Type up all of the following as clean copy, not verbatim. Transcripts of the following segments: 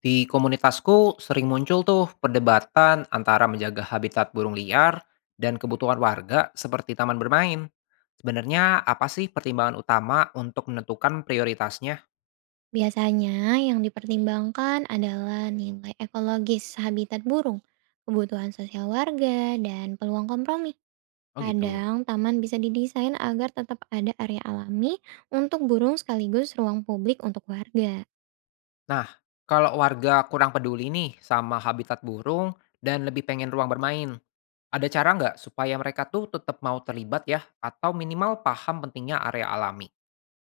Di komunitasku sering muncul tuh perdebatan antara menjaga habitat burung liar dan kebutuhan warga seperti taman bermain. Sebenarnya apa sih pertimbangan utama untuk menentukan prioritasnya? Biasanya yang dipertimbangkan adalah nilai ekologis habitat burung, kebutuhan sosial warga, dan peluang kompromi. Oh gitu. Kadang taman bisa didesain agar tetap ada area alami untuk burung sekaligus ruang publik untuk warga. Nah, kalau warga kurang peduli nih sama habitat burung dan lebih pengen ruang bermain, ada cara nggak supaya mereka tuh tetap mau terlibat ya atau minimal paham pentingnya area alami?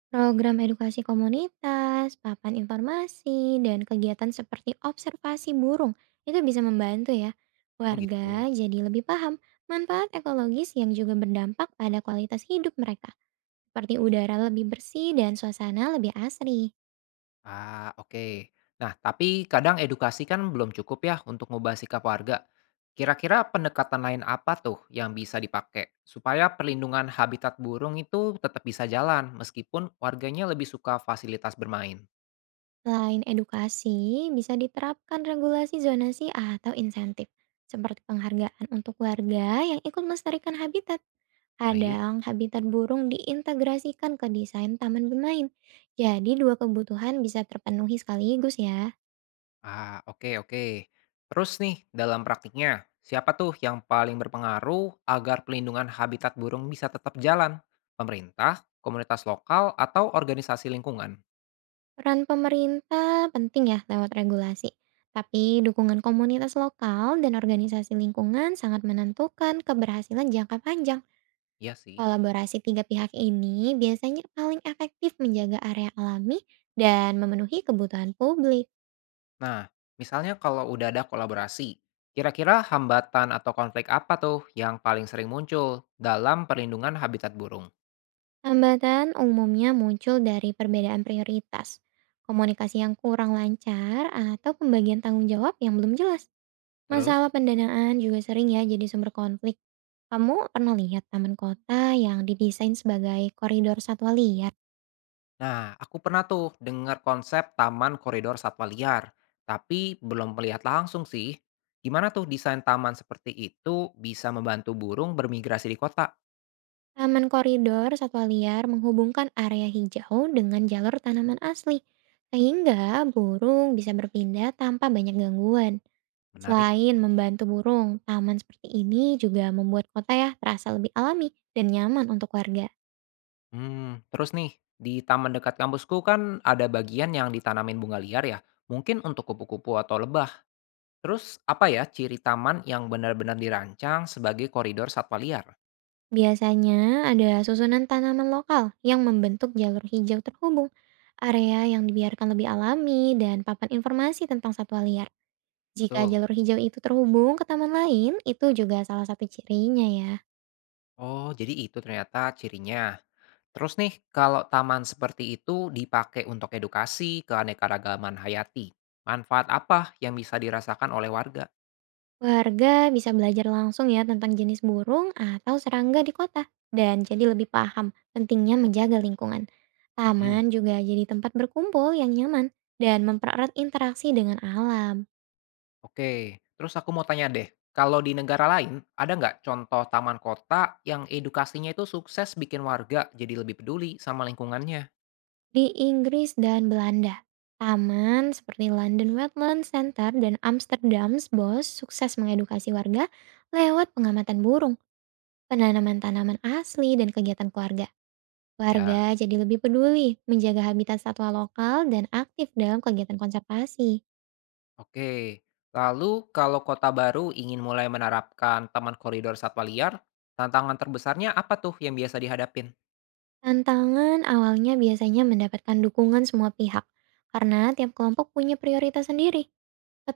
Program edukasi komunitas, papan informasi, dan kegiatan seperti observasi burung itu bisa membantu ya. Oh Warga gitu. jadi lebih paham manfaat ekologis yang juga berdampak pada kualitas hidup mereka, seperti udara lebih bersih dan suasana lebih asri. Ah, oke. Nah, tapi kadang edukasi kan belum cukup ya untuk ngubah sikap warga. Kira-kira pendekatan lain apa tuh yang bisa dipakai supaya perlindungan habitat burung itu tetap bisa jalan meskipun warganya lebih suka fasilitas bermain? Selain edukasi, bisa diterapkan regulasi zonasi atau insentif, seperti penghargaan untuk warga yang ikut melestarikan habitat. Baik. Kadang habitat burung diintegrasikan ke desain taman bermain, jadi dua kebutuhan bisa terpenuhi sekaligus ya. Ah, oke, oke. Terus nih, dalam praktiknya, siapa tuh yang paling berpengaruh agar pelindungan habitat burung bisa tetap jalan? Pemerintah, komunitas lokal, atau organisasi lingkungan? Peran pemerintah penting ya lewat regulasi, tapi dukungan komunitas lokal dan organisasi lingkungan sangat menentukan keberhasilan jangka panjang. Iya sih. Kolaborasi tiga pihak ini biasanya paling efektif menjaga area alami dan memenuhi kebutuhan publik. Nah, misalnya kalau udah ada kolaborasi, kira-kira hambatan atau konflik apa tuh yang paling sering muncul dalam perlindungan habitat burung? Hambatan umumnya muncul dari perbedaan prioritas, komunikasi yang kurang lancar, atau pembagian tanggung jawab yang belum jelas. Masalah Terus, pendanaan juga sering ya jadi sumber konflik. Kamu pernah lihat taman kota yang didesain sebagai koridor satwa liar? nah, aku pernah tuh dengar konsep taman koridor satwa liar, tapi belum melihat langsung sih. Gimana tuh desain taman seperti itu bisa membantu burung bermigrasi di kota? Taman koridor satwa liar menghubungkan area hijau dengan jalur tanaman asli, sehingga burung bisa berpindah tanpa banyak gangguan. Menarik. Selain membantu burung, taman seperti ini juga membuat kota ya terasa lebih alami dan nyaman untuk warga. Terus nih, di taman dekat kampusku kan ada bagian yang ditanamin bunga liar ya, mungkin untuk kupu-kupu atau lebah. Terus apa ya ciri taman yang benar-benar dirancang sebagai koridor satwa liar? Biasanya ada susunan tanaman lokal yang membentuk jalur hijau terhubung, area yang dibiarkan lebih alami, dan papan informasi tentang satwa liar. Jika Betul. jalur hijau itu terhubung ke taman lain, itu juga salah satu cirinya ya. Oh, jadi itu ternyata cirinya. Terus nih, kalau taman seperti itu dipakai untuk edukasi keanekaragaman hayati, manfaat apa yang bisa dirasakan oleh warga? Warga bisa belajar langsung ya tentang jenis burung atau serangga di kota dan jadi lebih paham pentingnya menjaga lingkungan. Mm-mm. Taman juga jadi tempat berkumpul yang nyaman dan mempererat interaksi dengan alam. Oke, terus aku mau tanya deh, kalau di negara lain ada nggak contoh taman kota yang edukasinya itu sukses bikin warga jadi lebih peduli sama lingkungannya? Di Inggris dan Belanda, taman seperti London Wetland Center dan Amsterdam's Bos sukses mengedukasi warga lewat pengamatan burung, penanaman tanaman asli dan kegiatan keluarga. Ya. Warga jadi lebih peduli menjaga habitat satwa lokal dan aktif dalam kegiatan konservasi. Oke, lalu kalau kota baru ingin mulai menerapkan taman koridor satwa liar, tantangan terbesarnya apa tuh yang biasa dihadapin? Tantangan awalnya biasanya mendapatkan dukungan semua pihak, karena tiap kelompok punya prioritas sendiri.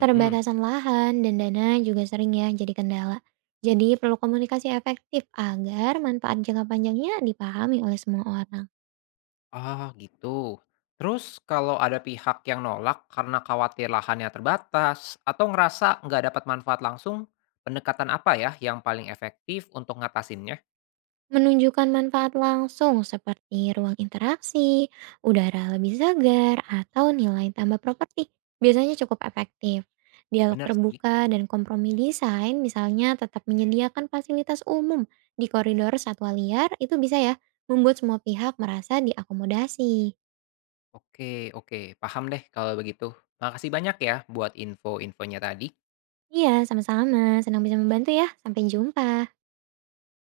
Mm-mm. lahan dan dana juga sering ya jadi kendala. Jadi perlu komunikasi efektif agar manfaat jangka panjangnya dipahami oleh semua orang. Ah, gitu. Terus kalau ada pihak yang nolak karena khawatir lahannya terbatas atau ngerasa nggak dapat manfaat langsung, pendekatan apa ya yang paling efektif untuk ngatasinnya? Menunjukkan manfaat langsung seperti ruang interaksi, udara lebih segar, atau nilai tambah properti biasanya cukup efektif. Dialog Bener sih. terbuka dan kompromi desain misalnya tetap menyediakan fasilitas umum di koridor satwa liar itu bisa ya membuat semua pihak merasa diakomodasi. Oke, oke, paham deh kalau begitu. Makasih banyak ya buat info-infonya tadi. Iya, sama-sama. Senang bisa membantu ya. Sampai jumpa.